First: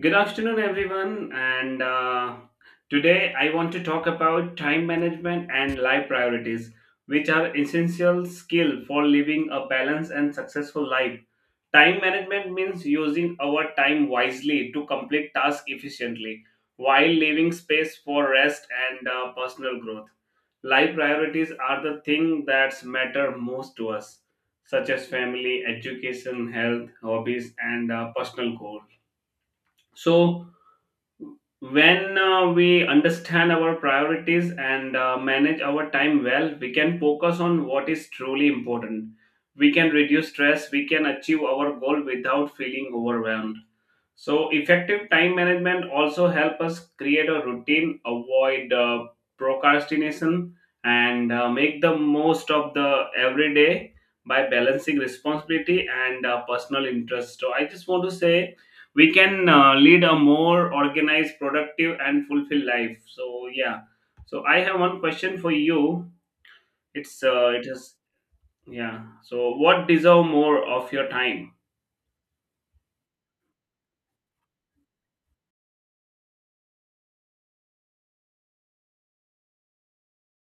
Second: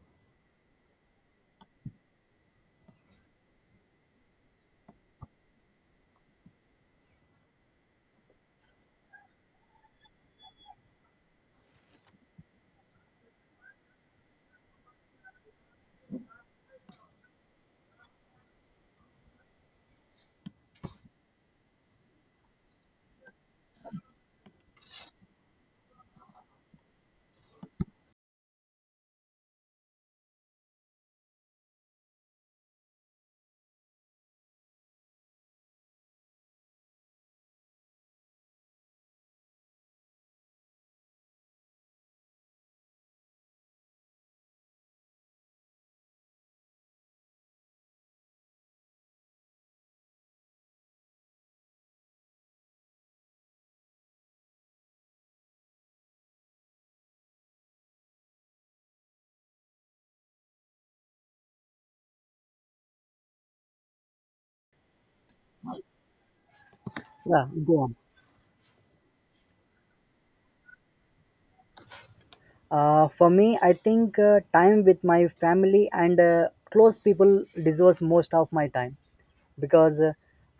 Good afternoon, everyone. And Today I want to talk about time management and life priorities, which are essential skill for living a balanced and successful life. Time management means using our time wisely to complete tasks efficiently while leaving space for rest and personal growth. Life priorities are the thing that matter most to us, such as family, education, health, hobbies, and personal goals. So when we understand our priorities and manage our time well, we can focus on what is truly important. We can reduce stress, we can achieve our goal without feeling overwhelmed. So, effective time management also help us create a routine, avoid procrastination, and make the most of the everyday by balancing responsibility and personal interest. So, I just want to say we can lead a more organized productive and fulfilled life, so yeah. So I have one question for you. it's Yeah, uh, it go on. is Yeah, so what deserve more of your time? For me, I think time with my family and close people deserves most of my time because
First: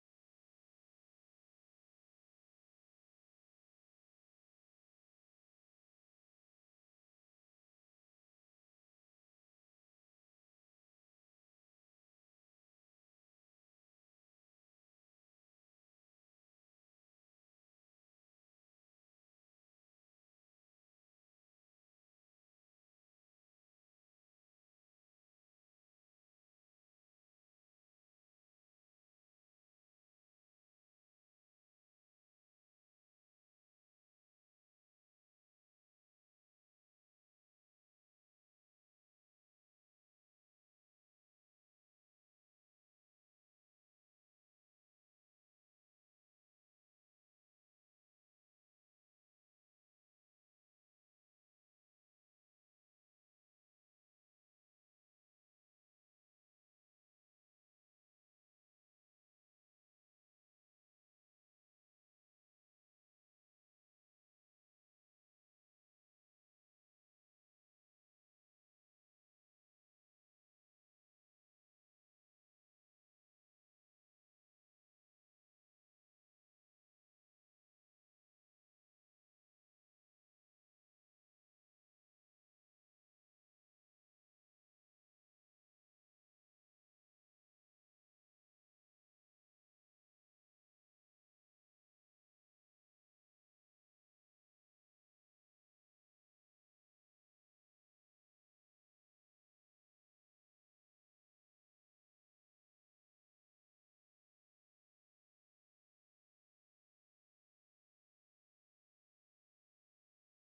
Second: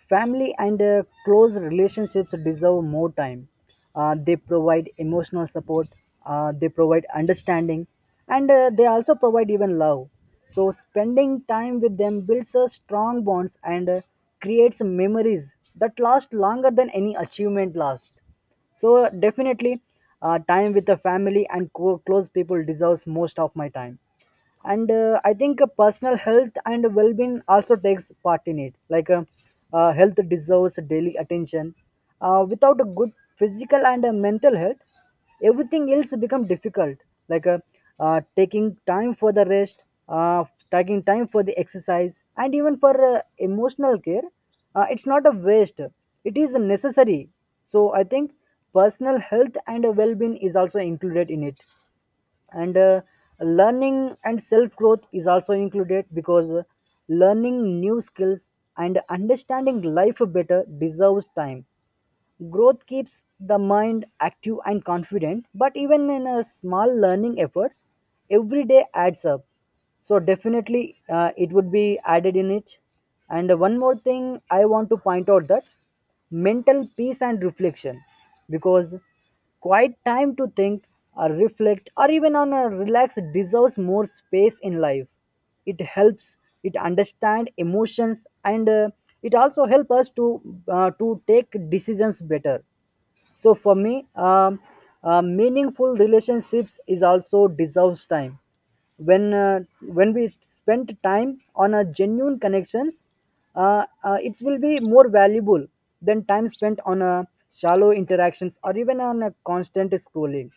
family and close relationships deserve more time. They provide emotional support, they provide understanding, and they also provide even love. So, spending time with them builds a strong bonds and creates memories that last longer than any achievement lasts. So definitely, time with the family and close people deserves most of my time. And I think personal health and well-being also takes part in it. Health deserves daily attention. Without a good physical and mental health, everything else become difficult like taking time for the rest, uh, taking time for the exercise and even for emotional care. It's not a waste, it is necessary. So I think personal health and well-being is also included in it. And learning and self-growth is also included because learning new skills and understanding life better deserves time. Growth keeps the mind active and confident, but even in a small learning efforts, every day adds up. So definitely, it would be added in it. And one more thing I want to point out that mental peace and reflection, because quiet time to think or reflect or even on a relax deserves more space in life. It helps it understand emotions, and it also helps us to take decisions better. So for me, meaningful relationships is also deserves time. when uh, when we spend time on a genuine connections, it will be more valuable than time spent on a shallow interactions or even on a constant scrolling.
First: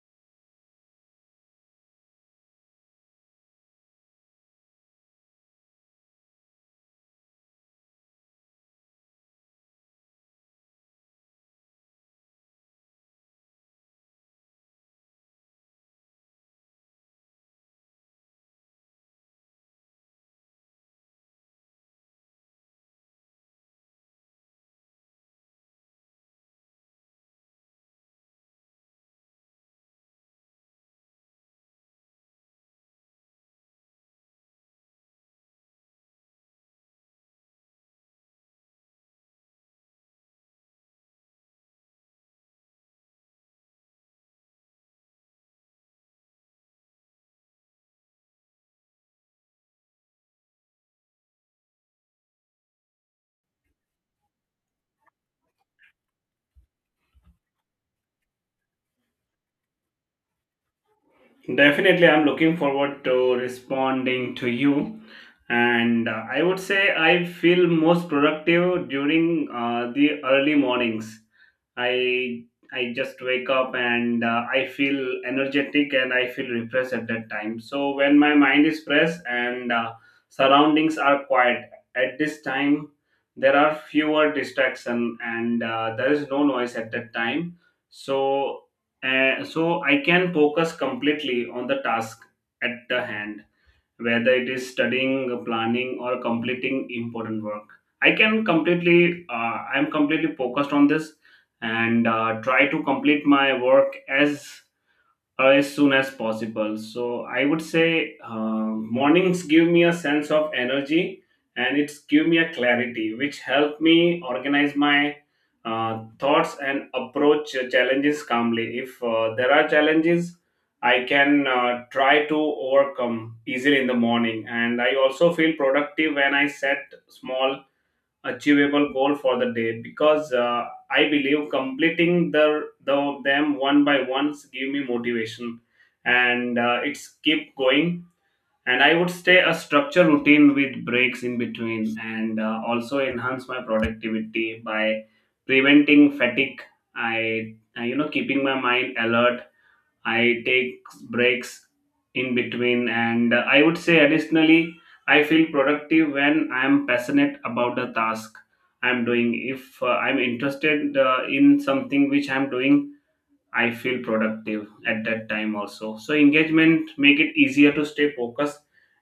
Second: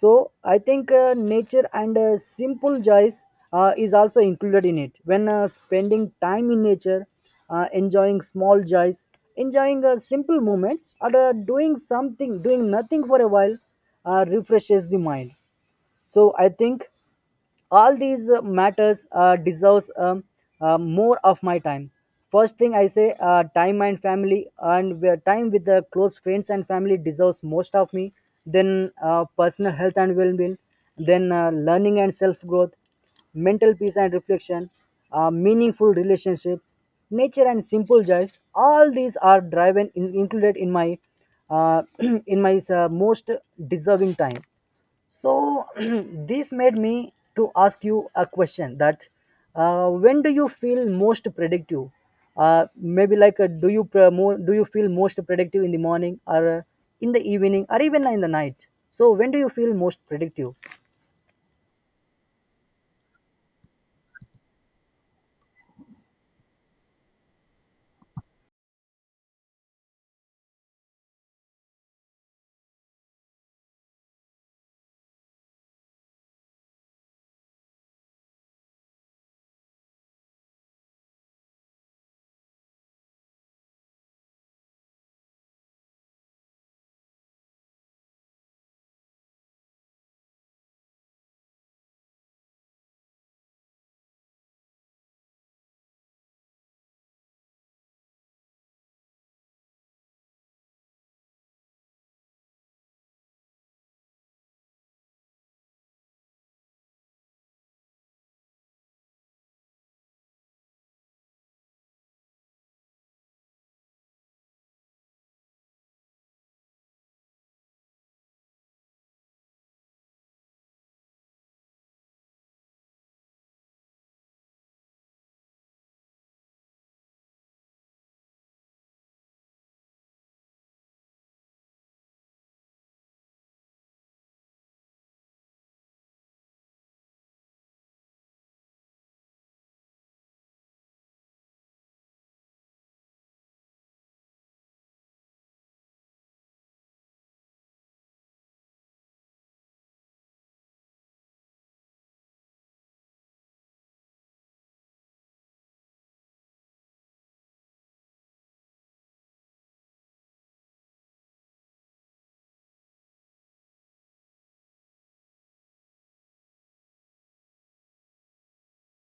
So I think nature and simple joys is also included in it. When spending time in nature, enjoying small joys, enjoying simple moments, or doing something, doing nothing for a while, refreshes the mind. So I think all these matters deserves more of my time. First thing I say, time and family and where time with the close friends and family deserves most of me, then personal health and well-being, then learning and self-growth, mental peace and reflection, meaningful relationships, nature and simple joys. All these are driven in, included in my uh, in my most deserving time. So this made me to ask you a question that when do you feel most productive? Maybe like, do you more, do you feel most productive in the morning or in the evening or even in the night? So when do you feel most productive? Definitely, I'm looking forward to responding to you. And I would say I feel most productive during the early mornings. I I just wake up and I feel energetic and I feel refreshed at that time. So when my mind is fresh and surroundings are quiet at this time, there are fewer distraction and there is no noise at that time. So so I can focus completely on the task at the hand, whether it is studying, planning, or completing important work. I'm completely focused on this and try to complete my work as soon as possible. So I would say mornings give me a sense of energy and it's give me a clarity, which help me organize my thoughts and approach challenges calmly. If there are challenges, I can try to overcome easily in the morning, and I also feel productive when I set small achievable goal for the day because I believe completing the them one by ones give me motivation and it's keep going, and I would stay a structure routine with breaks in between and also enhance my productivity by preventing fatigue. I keeping my mind alert, I take breaks in between, and I would say additionally, I feel productive when I'm passionate about the task I'm doing. If I'm interested in something which I'm doing, I feel productive at that time also. So engagement make it easier to stay focused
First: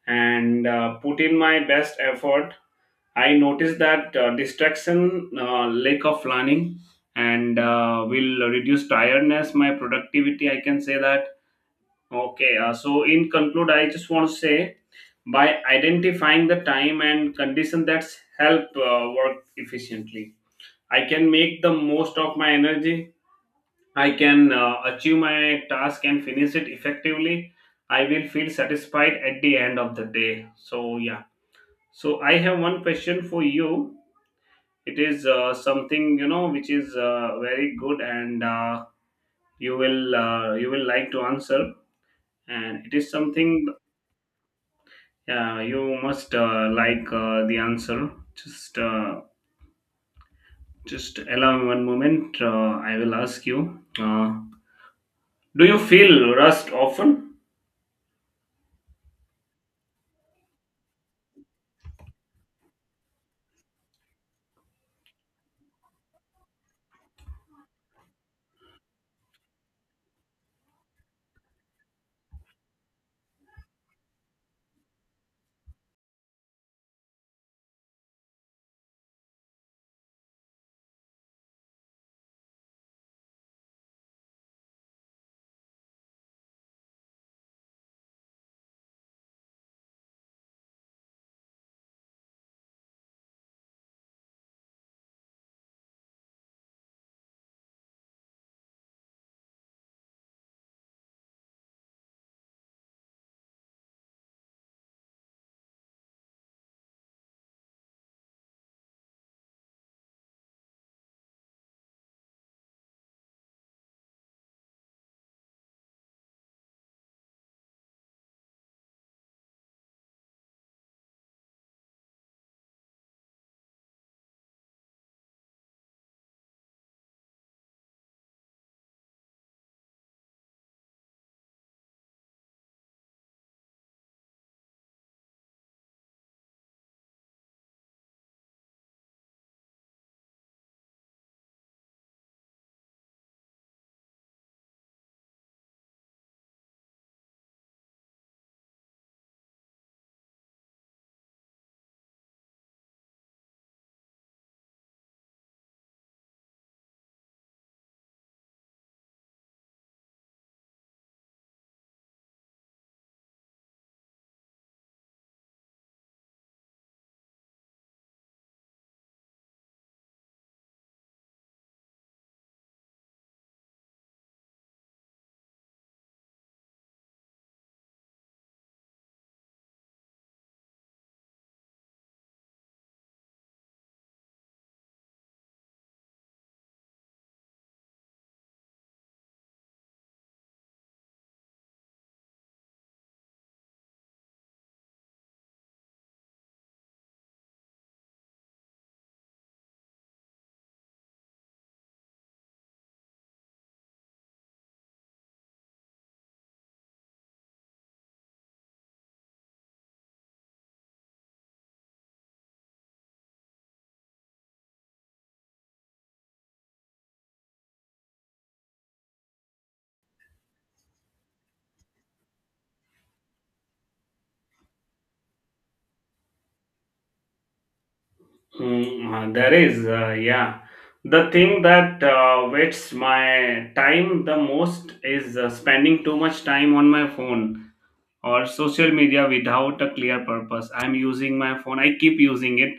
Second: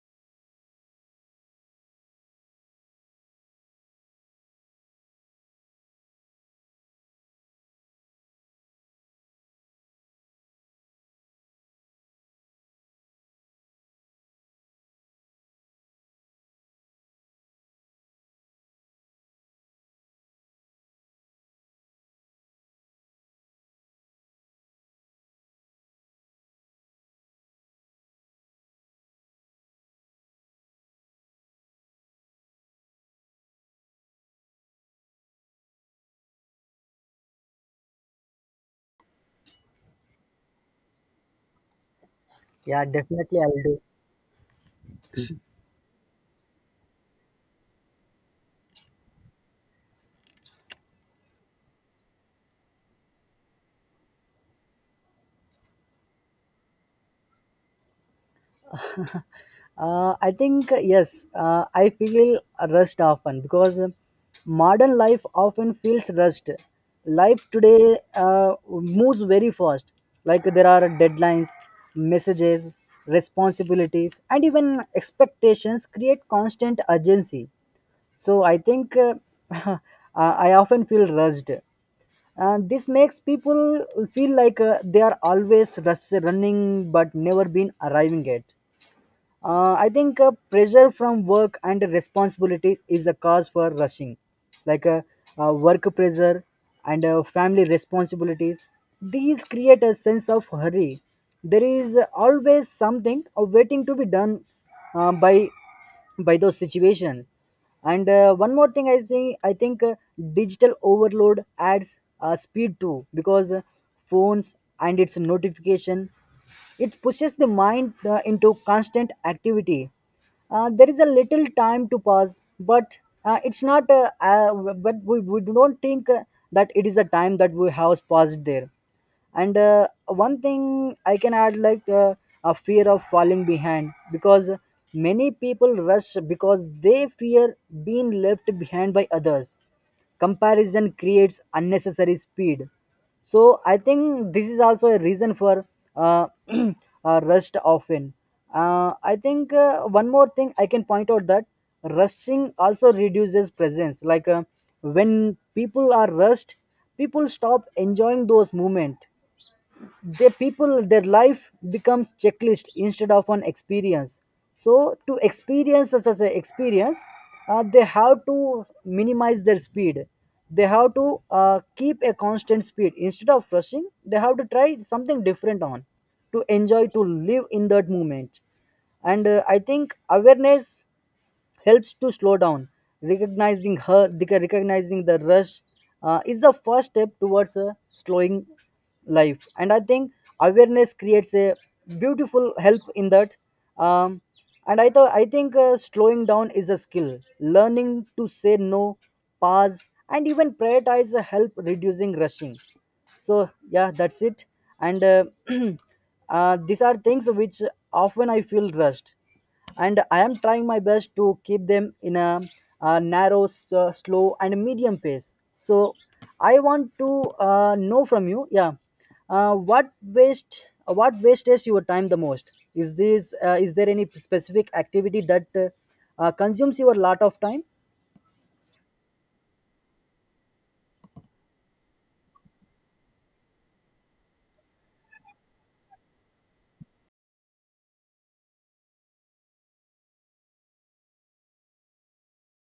and put in my best effort. I notice that distraction, lack of planning, and will reduce tiredness, my productivity. I can say that. Okay, so in conclude, I just want to say by identifying the time and condition that's help work efficiently, I can make the most of my energy. I can achieve my task and finish it effectively. I will feel satisfied at the end of the day. So yeah. So I have one question for you. It is something you know which is very good, and you will like to answer. Yeah, And it is definitely I will something. do. Yeah, you must like the answer. Just, uh, just allow me one moment. I will ask you. Do you feel rust often? I think yes, I feel rushed often because modern life often feels rushed. Life today moves very fast. Like, there are deadlines, messages, responsibilities, and even expectations create constant urgency. So I think uh, I often feel rushed. And this makes people feel like they are always running but never been arriving at. I think pressure from work and responsibilities is the cause for rushing, like work pressure and family responsibilities. These create a sense of hurry. There is always something waiting to be done by those situations. And one more thing, I think digital overload adds speed too, because phones and its notification, it pushes the mind into constant activity. There is a little time to pass, but it's not. But we don't think that it is a time that we have passed there. And one thing I can add, like, a fear of falling behind, because many people rush because they fear being left behind by others. Comparison creates unnecessary speed, so I think this is also a reason for uh, rest often. I think one more thing I can point out that rusting also reduces presence. Like, when people are rushed, people stop enjoying those moments. They, people, their life becomes checklist instead of an experience. So to experience such as an experience, they have to minimize their speed. They have to keep a constant speed instead of rushing. They have to try something different on to enjoy, to live in that moment. And I think awareness helps to slow down. Recognizing her, recognizing the rush is the first step towards a slowing life. And I think awareness creates a beautiful help in that. Um, and I, thought I think slowing down is a skill. Learning to say no, pause, and even prioritize help reducing rushing. So yeah, that's it. And these are things which often I feel rushed, and I am trying my best to keep them in a, uh, narrow, slow, and medium pace. So, I want to know from you, yeah, uh, what wastes your time the most? Is there any specific activity that consumes your lot of time? Mm, there is, yeah. The thing that wastes my time the most is spending too much time on my phone or social media without a clear purpose. I'm using my phone, I keep using it,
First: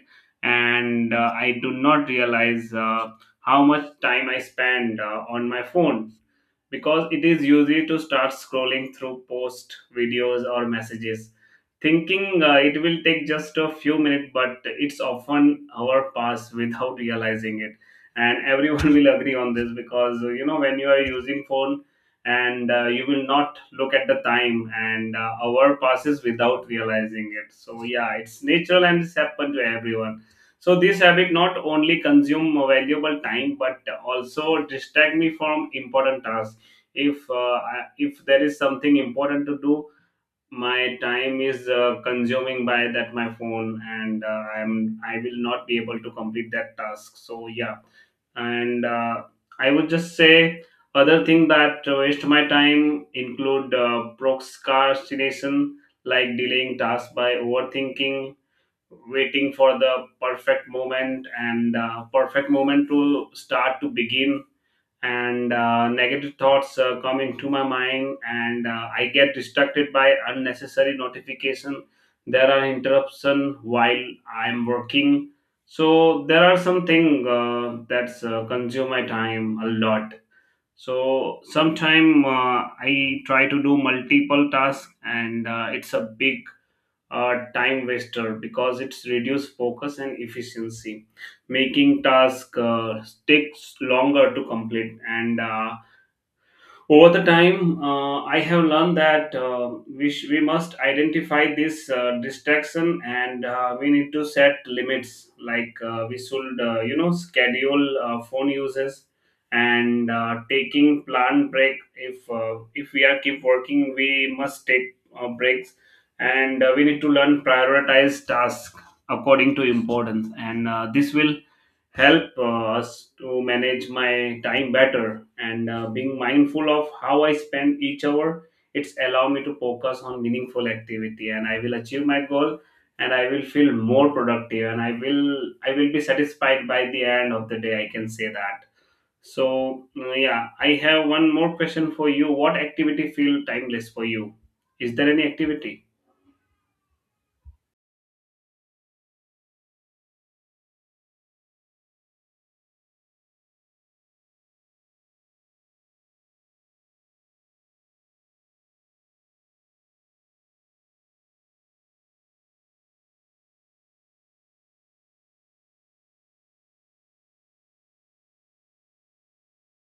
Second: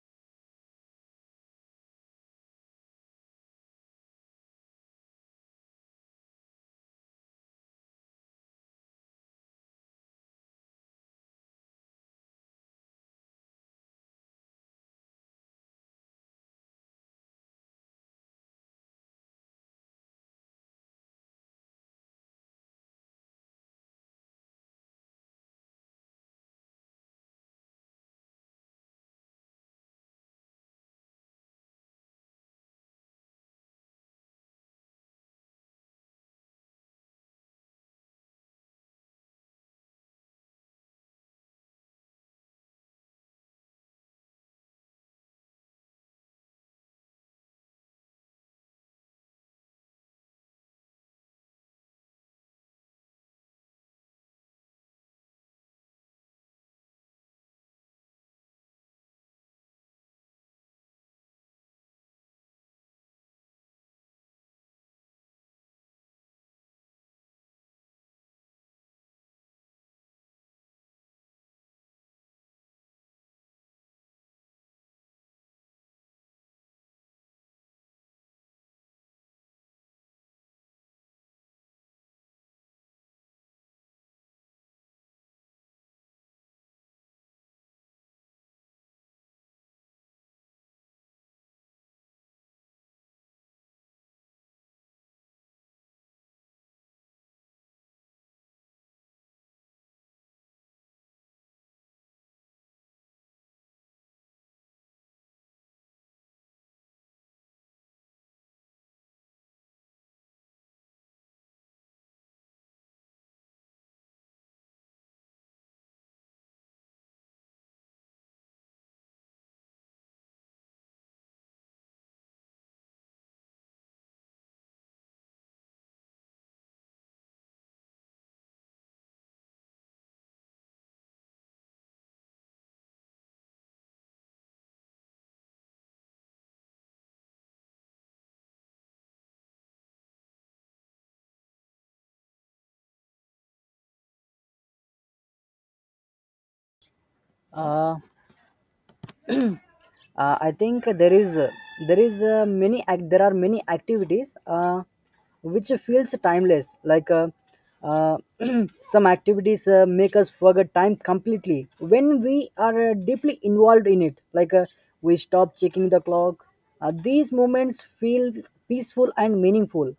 and I do not realize how much time I spend on my phone, because it is easy to start scrolling through posts, videos, or messages, thinking it will take just a few minutes, but it's often hour pass without realizing it. And everyone will agree on this because you know when you are using phone and you will not look at the time and hour passes without realizing it, so yeah, it's natural and it's happened to everyone. So this habit not only consume valuable time but also distract me from important tasks. If uh, I- if there is something important to do, my time is consuming by that my phone, and I will not be able to complete that task, so yeah. And I would just say other thing that waste my time include procrastination, like delaying tasks by overthinking, waiting for the perfect moment and perfect moment to begin. And negative thoughts come into my mind, and I get distracted by unnecessary notification. There are interruption while I'm working, so there are something that's consume my time a lot. So sometime I try to do multiple tasks, and it's a big a time waster because it's reduced focus and efficiency, making task takes longer to complete and over the time, I have learned that we must identify this distraction, and we need to set limits. Like we should, schedule phone uses and taking planned break. If we are keep working, we must take breaks, and we need to learn prioritize tasks according to importance. And this will help us to manage my time better, and being mindful of how I spend each hour, it's allow me to focus on meaningful activity and I will achieve my goal, and I will feel more productive, and I will be satisfied by the end of the day, I can say that. So yeah, I have one more question for you. What activity feel timeless for you? Is there any activity? Uh, I think there is many act, there are many activities which feels timeless. Like uh, some activities make us forget time completely when we are deeply involved in it. Like, we stop checking the clock. These moments feel peaceful and meaningful.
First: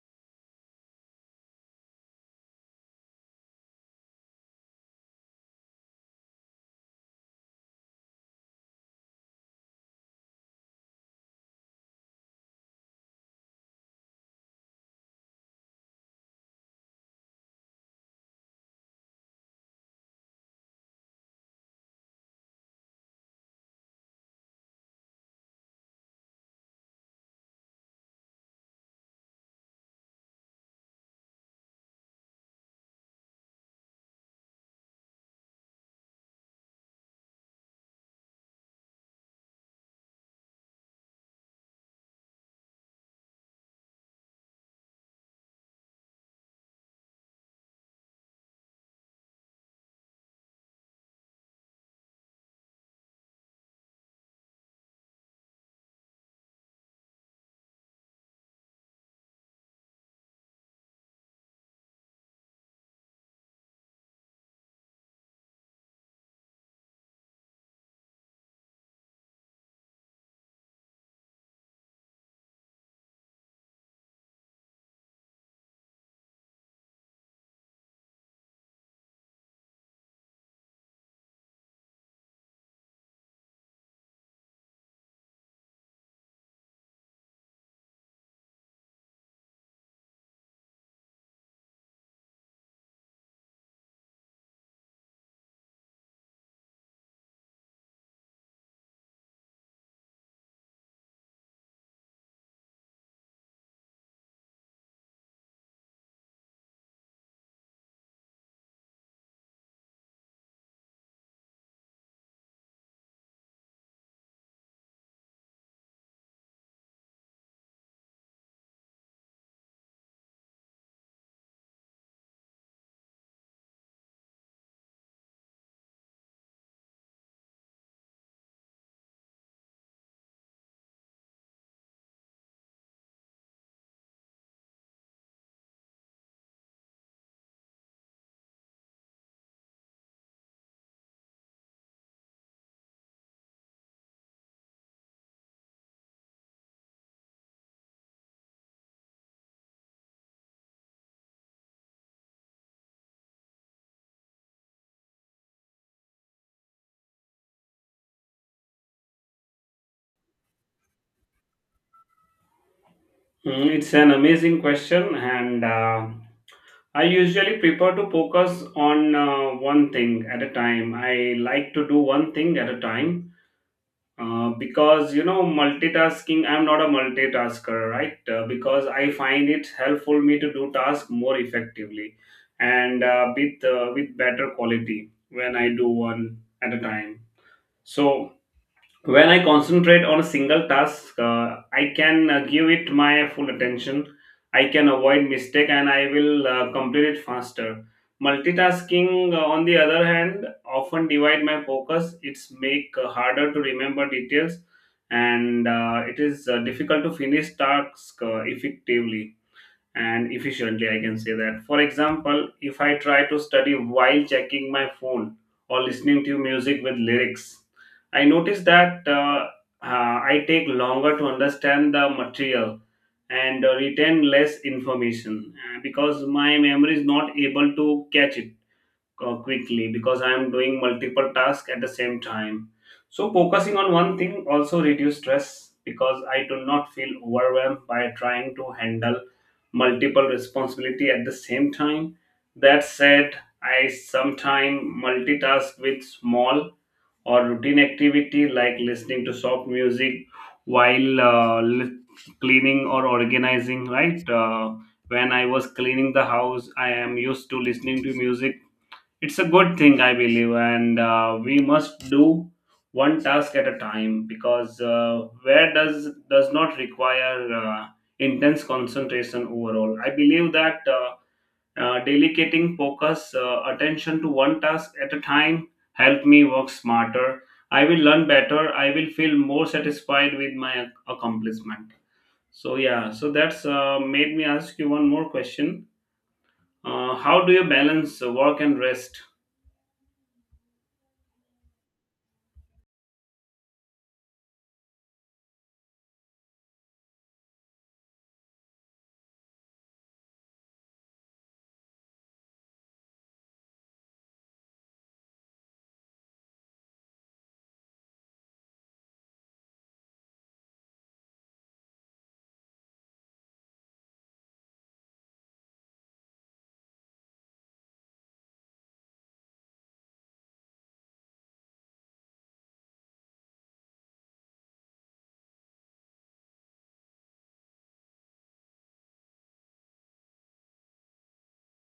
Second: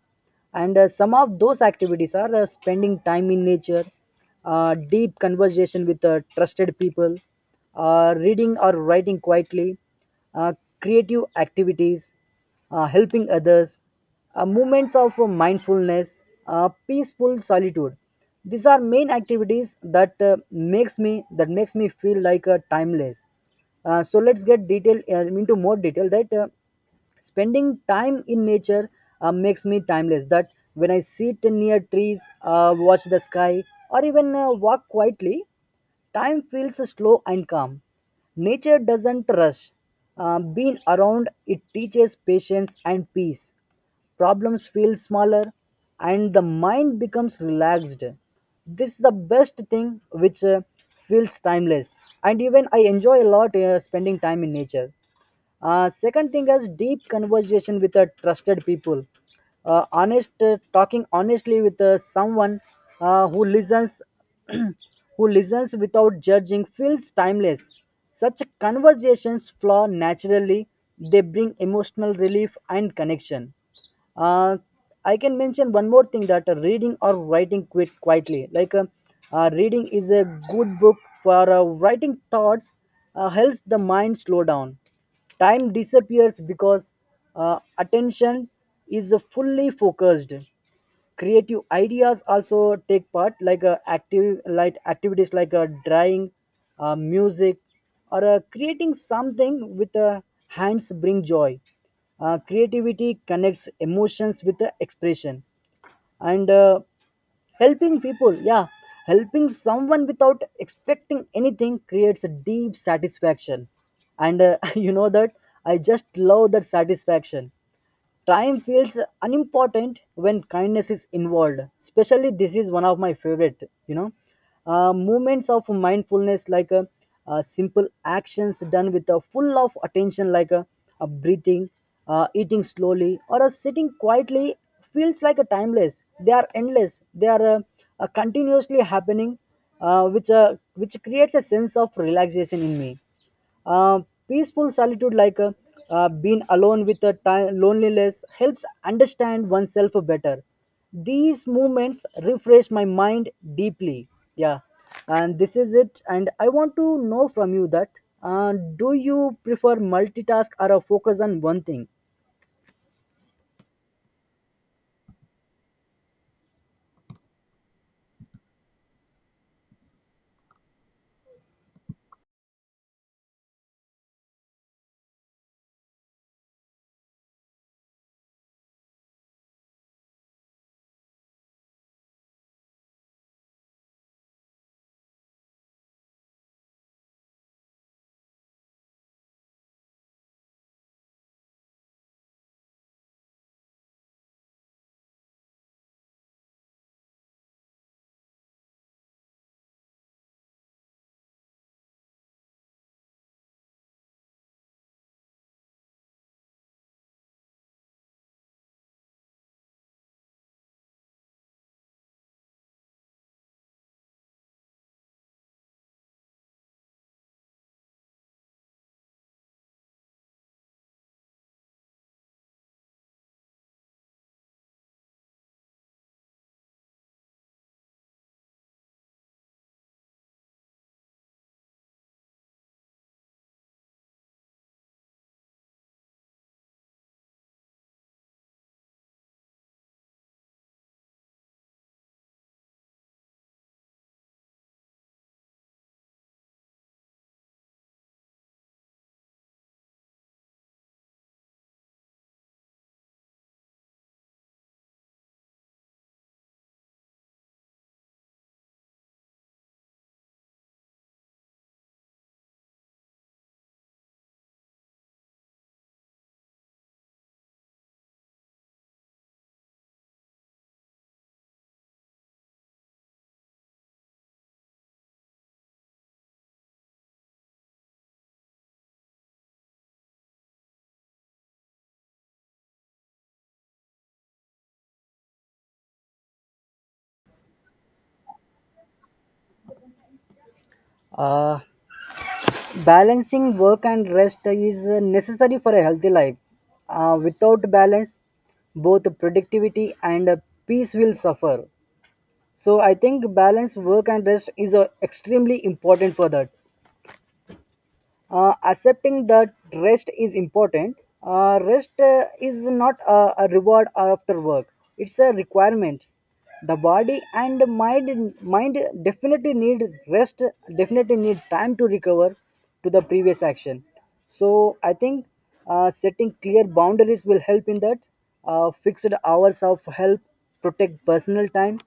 And some of those activities are spending time in nature, deep conversation with trusted people, reading or writing quietly, uh, creative activities, helping others, movements of mindfulness, peaceful solitude. These are main activities that makes me feel like a timeless. So let's get detail into more detail, that spending time in nature makes me timeless. That when I sit near trees, watch the sky, or even walk quietly, time feels slow and calm. Nature doesn't rush. Being around it teaches patience and peace. Problems feel smaller, and the mind becomes relaxed. This is the best thing which feels timeless, and even I enjoy a lot spending time in nature. Second thing is deep conversation with a trusted people. Honest talking honestly with someone who listens, who listens without judging feels timeless. Such conversations flow naturally. They bring emotional relief and connection. uh, I can mention one more thing, that reading or writing quit quietly. Like, reading is a good book for writing thoughts helps the mind slow down. Time disappears because attention is fully focused. Creative ideas also take part, like activities like drawing, music, or creating something with hands bring joy. Creativity connects emotions with the expression, and helping people. Yeah, helping someone without expecting anything creates a deep satisfaction, and you know that I just love that satisfaction. Time feels unimportant when kindness is involved. Especially, this is one of my favorite, you know. Moments of mindfulness, like simple actions done with a full of attention, like a breathing, eating slowly, or a sitting quietly, feels like a timeless. They are endless. They are continuously happening, which creates a sense of relaxation in me. Peaceful solitude, like being alone with the time, loneliness, helps understand oneself better. These movements refresh my mind deeply. Yeah, and this is it. And I want to know from you that do you prefer multitask or a focus on one thing? Mm, it's an amazing question, and I usually prefer to focus on one thing at a time. I like to do one thing at a time because you know multitasking. I'm not a multitasker, right? Because I find it helpful me to do tasks more effectively and with with better quality when I do one at a time. So when I concentrate on a single task, I can give it my full attention, I can avoid mistake and I will complete it faster. Multitasking on the other hand often divide my focus, it's make harder to remember details, and it is difficult to finish tasks effectively and efficiently, I can say that. For example, if I try to study while checking my phone or listening to music with lyrics, i notice that I take longer to understand the material and retain less information because my memory is not able to catch it quickly, because I am doing multiple tasks at the same time. So focusing on one thing also reduce stress because I do not feel overwhelmed by trying to handle multiple responsibility at the same time. That said, I sometimes multitask with small or routine activity like listening to soft music while cleaning or organizing. Right, when I was cleaning the house, I am used to listening to music. It's a good thing, I believe, and we must do one task at a time because where does not require intense concentration overall. I believe that delegating focus attention to one task at a time help me work smarter. I will learn better. I will feel more satisfied with my accomplishment. So yeah, so that's made me ask you one more question. How do you balance work and rest? Uh, Balancing work and rest is necessary for a healthy life. Without balance, both productivity and peace will suffer. So I think balance work and rest is extremely important for that. Accepting that rest is important. Rest is not a, a reward after work. It's a requirement. The body and mind definitely need rest. Definitely need time to recover to the previous action, so I think setting clear boundaries will help in that. Fixed hours of help protect personal time.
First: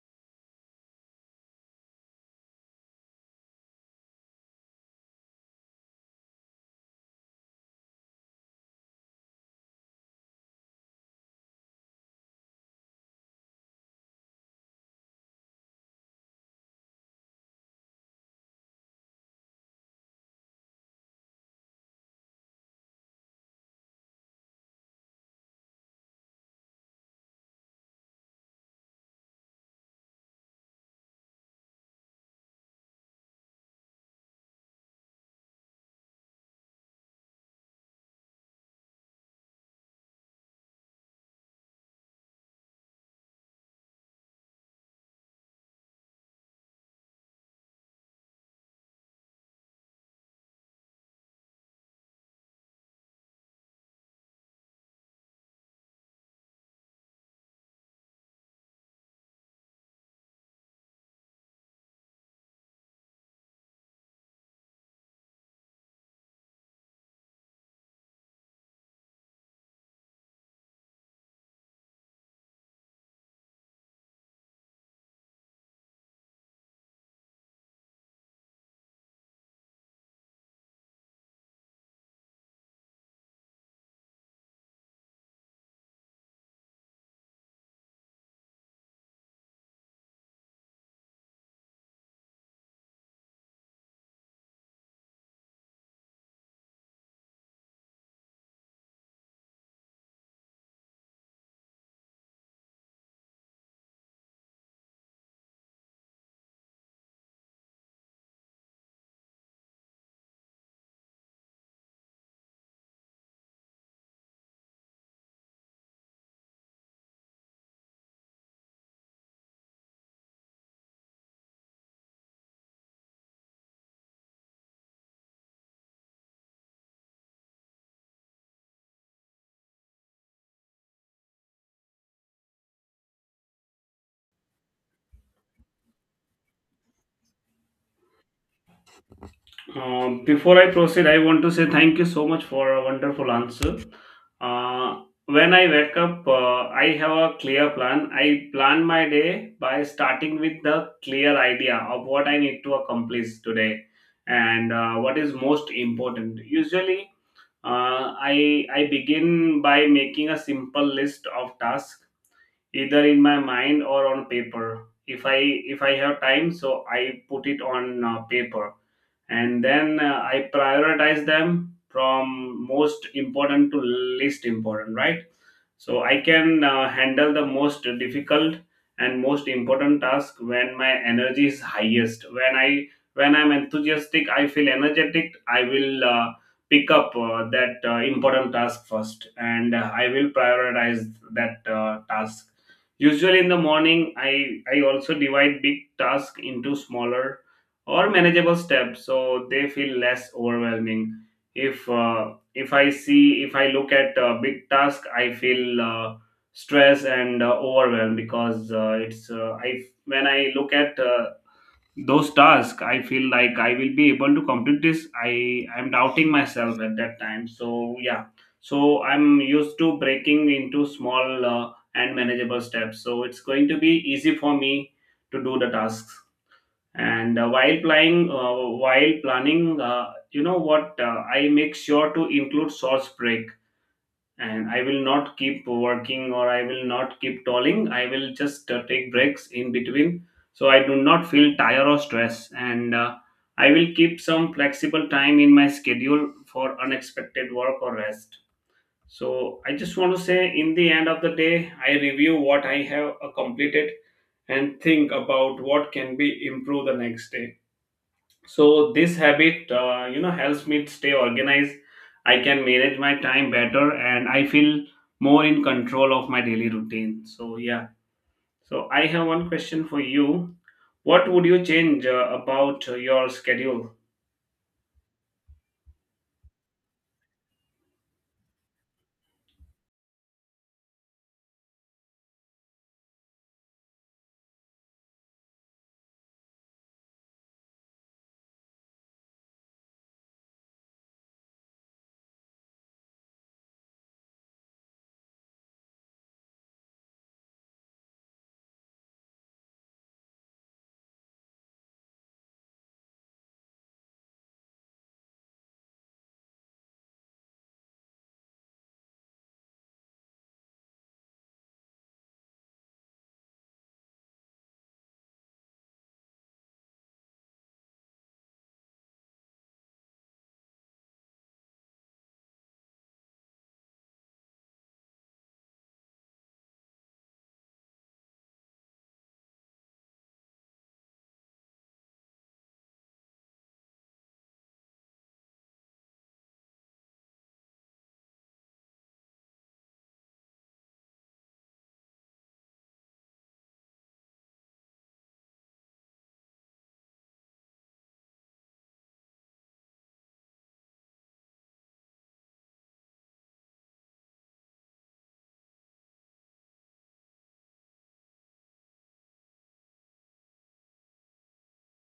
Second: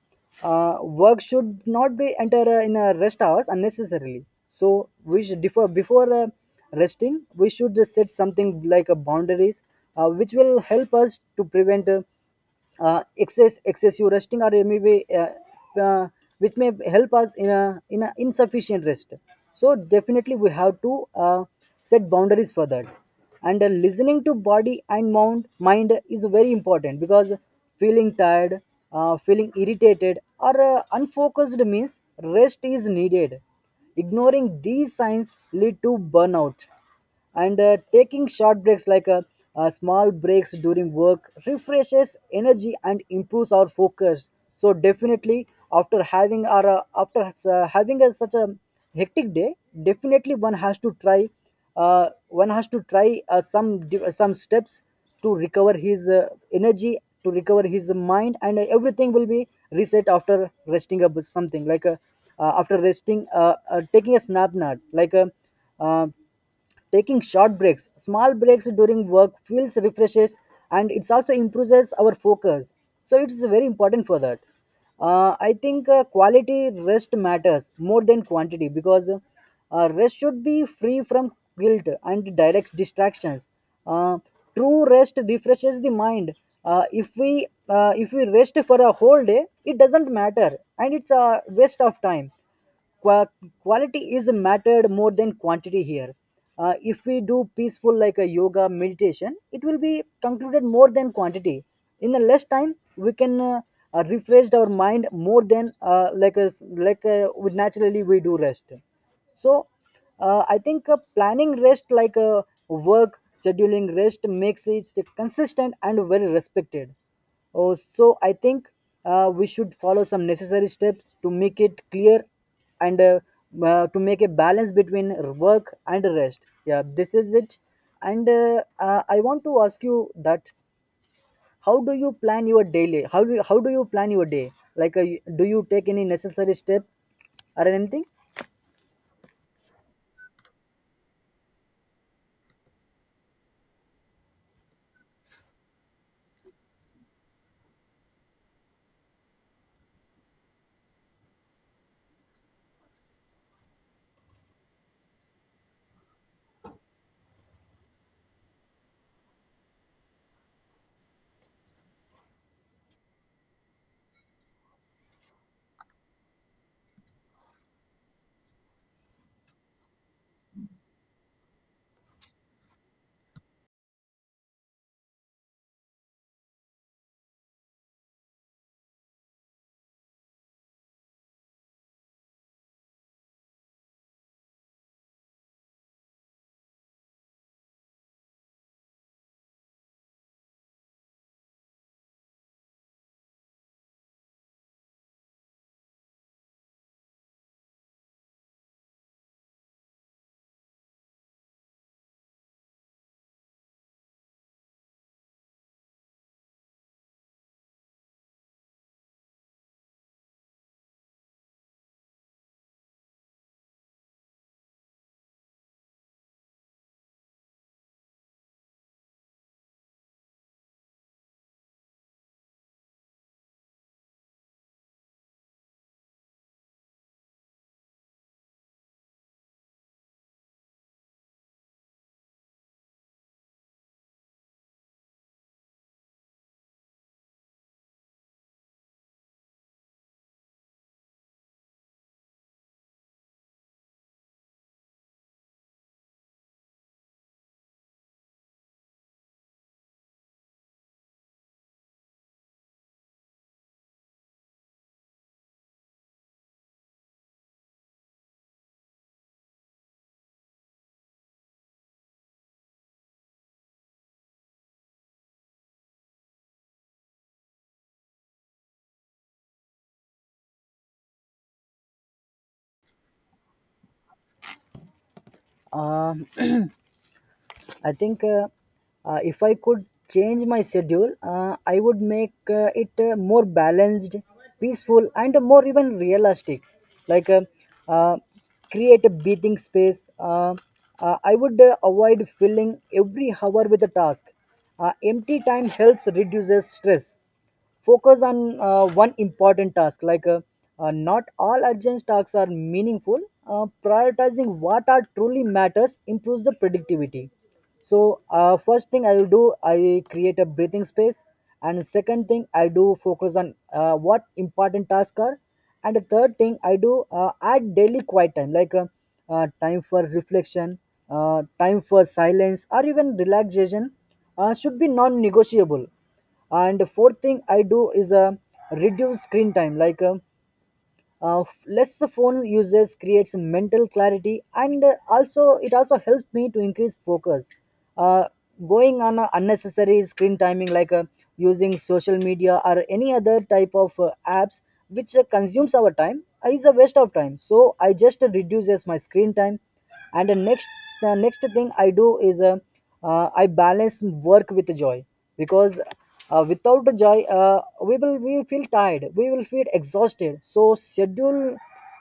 uh, Work should not be enter in a rest hours unnecessarily. So we should before resting, we should just set something like a boundaries, which will help us to prevent excessive resting, or maybe uh, uh, which may help us in a insufficient rest. So definitely we have to uh, set boundaries for that. And listening to body and mind is very important because feeling tired, feeling irritated or unfocused means rest is needed. Ignoring these signs lead to burnout. And taking short breaks, like small breaks during work, refreshes energy and improves our focus. So definitely after having our after having a such a hectic day, definitely one has to try, one has to try some steps to recover his energy, to recover his mind, and everything will be reset after resting up with something like after resting taking a snap nap like uh, taking short breaks, small breaks during work feels refreshes, and it also improves our focus. So it is very important for that. I think quality rest matters more than quantity, because rest should be free from guilt and direct distractions. Uh, True rest refreshes the mind. If we rest for a whole day, it doesn't matter and it's a waste of time. Qua- Quality is mattered more than quantity here. If we do peaceful like a yoga meditation, it will be concluded more than quantity. In a less time, we can refresh our mind more than like a, like we naturally, we do rest. So I think planning rest, like work scheduling rest, makes it consistent and very respected. Oh, so I think we should follow some necessary steps to make it clear, and to make a balance between work and rest. Yeah, this is it. And I want to ask you that, how do you plan your daily how do you plan your day, like do you take any necessary step or anything? Before I proceed, I want to say thank you so much for a wonderful answer. Uh, when I wake up, I have a clear plan. I plan my day by starting with the clear idea of what I need to accomplish today and what is most important. Usually, I begin by making a simple list of tasks, either in my mind or on paper. If I if i have time, so I put it on paper, and then I prioritize them from most important to least important, right, so I can handle the most difficult and most important task when my energy is highest, when I'm enthusiastic, I feel energetic. I will pick up that important task first, and I will prioritize that task usually in the morning. I also divide big task into smaller or manageable steps, so they feel less overwhelming. If I look at a big task, I feel stressed and overwhelmed, because it's I when I look at those tasks, I feel like I will be able to complete this. I'm doubting myself at that time, so yeah, so I'm used to breaking into small and manageable steps, so it's going to be easy for me to do the tasks. And while planning, I make sure to include source break, and I will not keep working, or I will not keep tolling. I will just take breaks in between, so I do not feel tired or stress. And I will keep some flexible time in my schedule for unexpected work or rest. So I just want to say, in the end of the day, I review what I have completed and think about what can be improved the next day. So this habit you know helps me stay organized. I can manage my time better, and I feel more in control of my daily routine, so yeah, so I have one question for you. What would you change about your schedule? Um, I think if I could change my schedule, I would make it more balanced, peaceful, and more even realistic. Like uh, create a breathing space. I would avoid filling every hour with a task. Empty time helps reduces stress. Focus on one important task, like not all urgent tasks are meaningful. Prioritizing what are truly matters improves the productivity. So first thing I will do, I create a breathing space. And second thing I do, focus on what important tasks are. And the third thing I do, add daily quiet time, like time for reflection, time for silence or even relaxation, should be non-negotiable. And the fourth thing I do is, reduce screen time, like less phone uses creates mental clarity, and also it also helps me to increase focus. uh, Going on a unnecessary screen timing, like using social media or any other type of apps which consumes our time is a waste of time, so I just reduces my screen time. And the next thing I do is, I balance work with joy, because without the joy, we will, we will feel tired, we will feel exhausted. So schedule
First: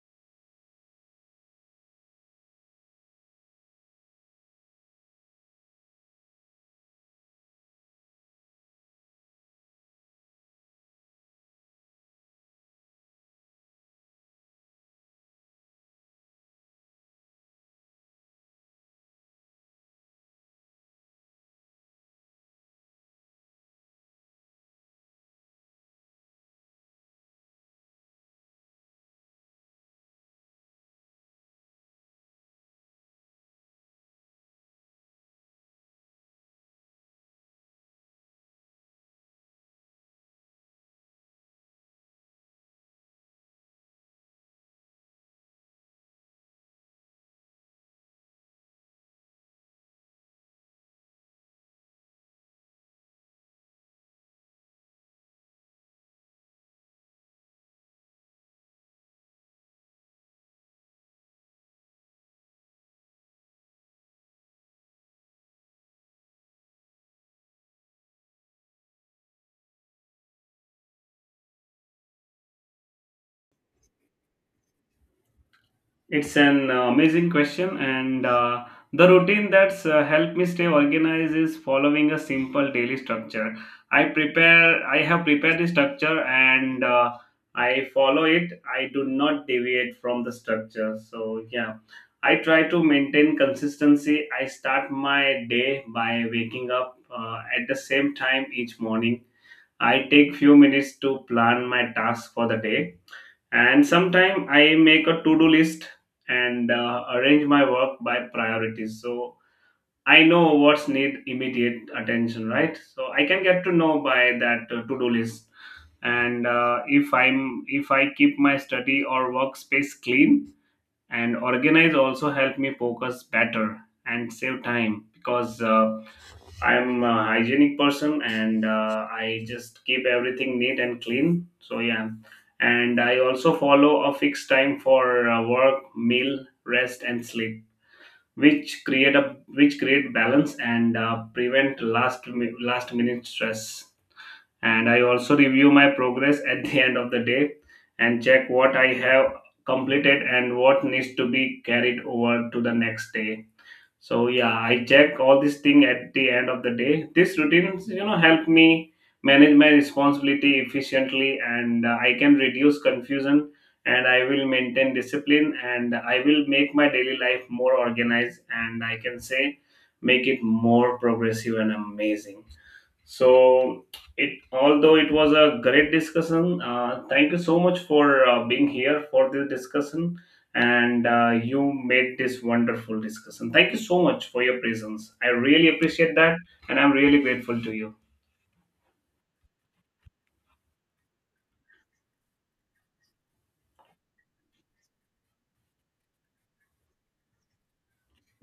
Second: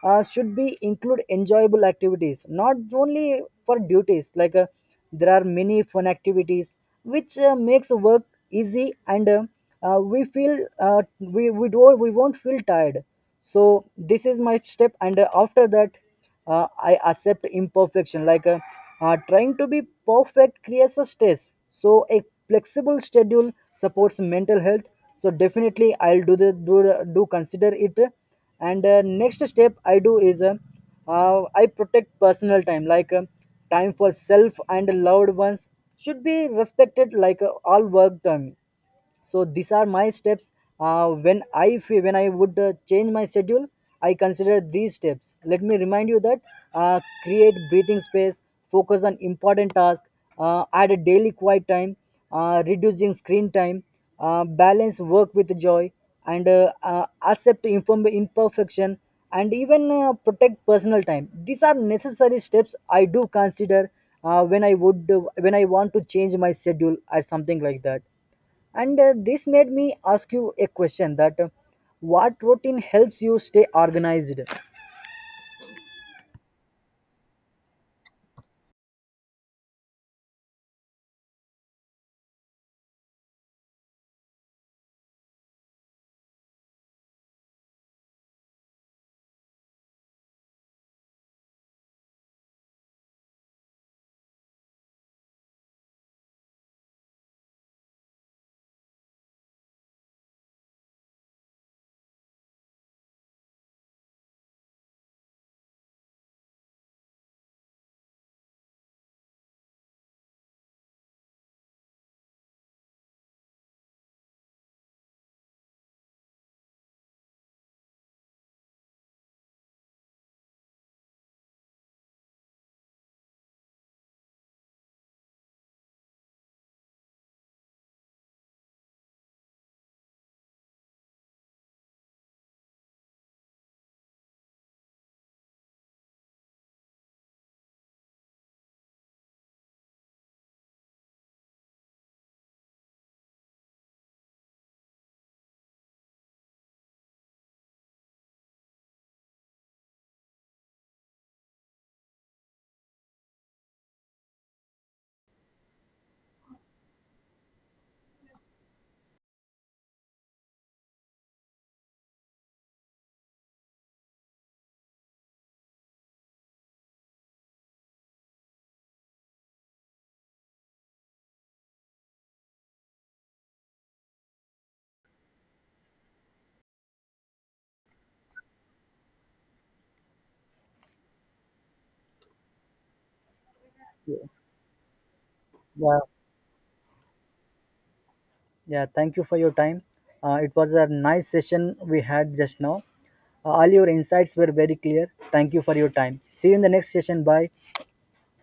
should be include enjoyable activities, not only for duties, like there are many fun activities which makes work easy, and we feel we don't, we won't feel tired. So this is my step. And after that, I accept imperfection, like trying to be perfect creates a stress, so a flexible schedule supports mental health. So definitely I'll do do consider it. And next step I do is, I protect personal time, like time for self and loved ones should be respected, like all work time. So these are my steps when when I would change my schedule. I consider these steps. Let me remind you that create breathing space, focus on important tasks, add a daily quiet time, reducing screen time, balance work with joy, and accept imperfection, and even protect personal time. These are necessary steps I do consider when I would, when I want to change my schedule or something like that. And this made me ask you a question that, what routine helps you stay organized? It's an amazing question, and the routine that's helped me stay organized is following a simple daily structure. I prepare, I have prepared the structure, and I follow it. I do not deviate from the structure. So yeah, I try to maintain consistency. I start my day by waking up at the same time each morning. I take few minutes to plan my tasks for the day, and sometime I make a to-do list, and arrange my work by priorities, so I know what's need immediate attention, right, so I can get to know by that to-do list. And if I keep my study or workspace clean and organized, also help me focus better and save time, because I'm a hygienic person, and I just keep everything neat and clean. So yeah, and I also follow a fixed time for work, meal, rest, and sleep, which create a which create balance and prevent last minute stress. And I also review my progress at the end of the day and check what I have completed and what needs to be carried over to the next day. So yeah, I check all these thing at the end of the day. These routines, you know, help me manage my responsibility efficiently, and I can reduce confusion, and I will maintain discipline, and I will make my daily life more organized, and I can say make it more progressive and amazing. So it although it was a great discussion, thank you so much for being here for this discussion, and you made this wonderful discussion. Thank you so much for your presence. I really Yeah, appreciate that, and I'm really grateful to you. yeah, thank you for your time. It was a nice session we had just now. All your insights were very clear. Thank you for your time. See you in the next session. Bye.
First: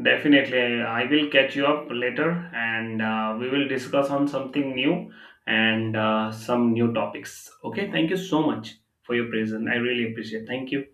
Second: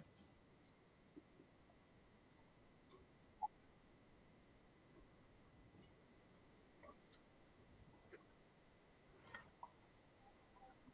Definitely, I will catch you up later, and we will discuss on something new and some new topics. Okay, thank you so much for your presence. I really appreciate. Thank you.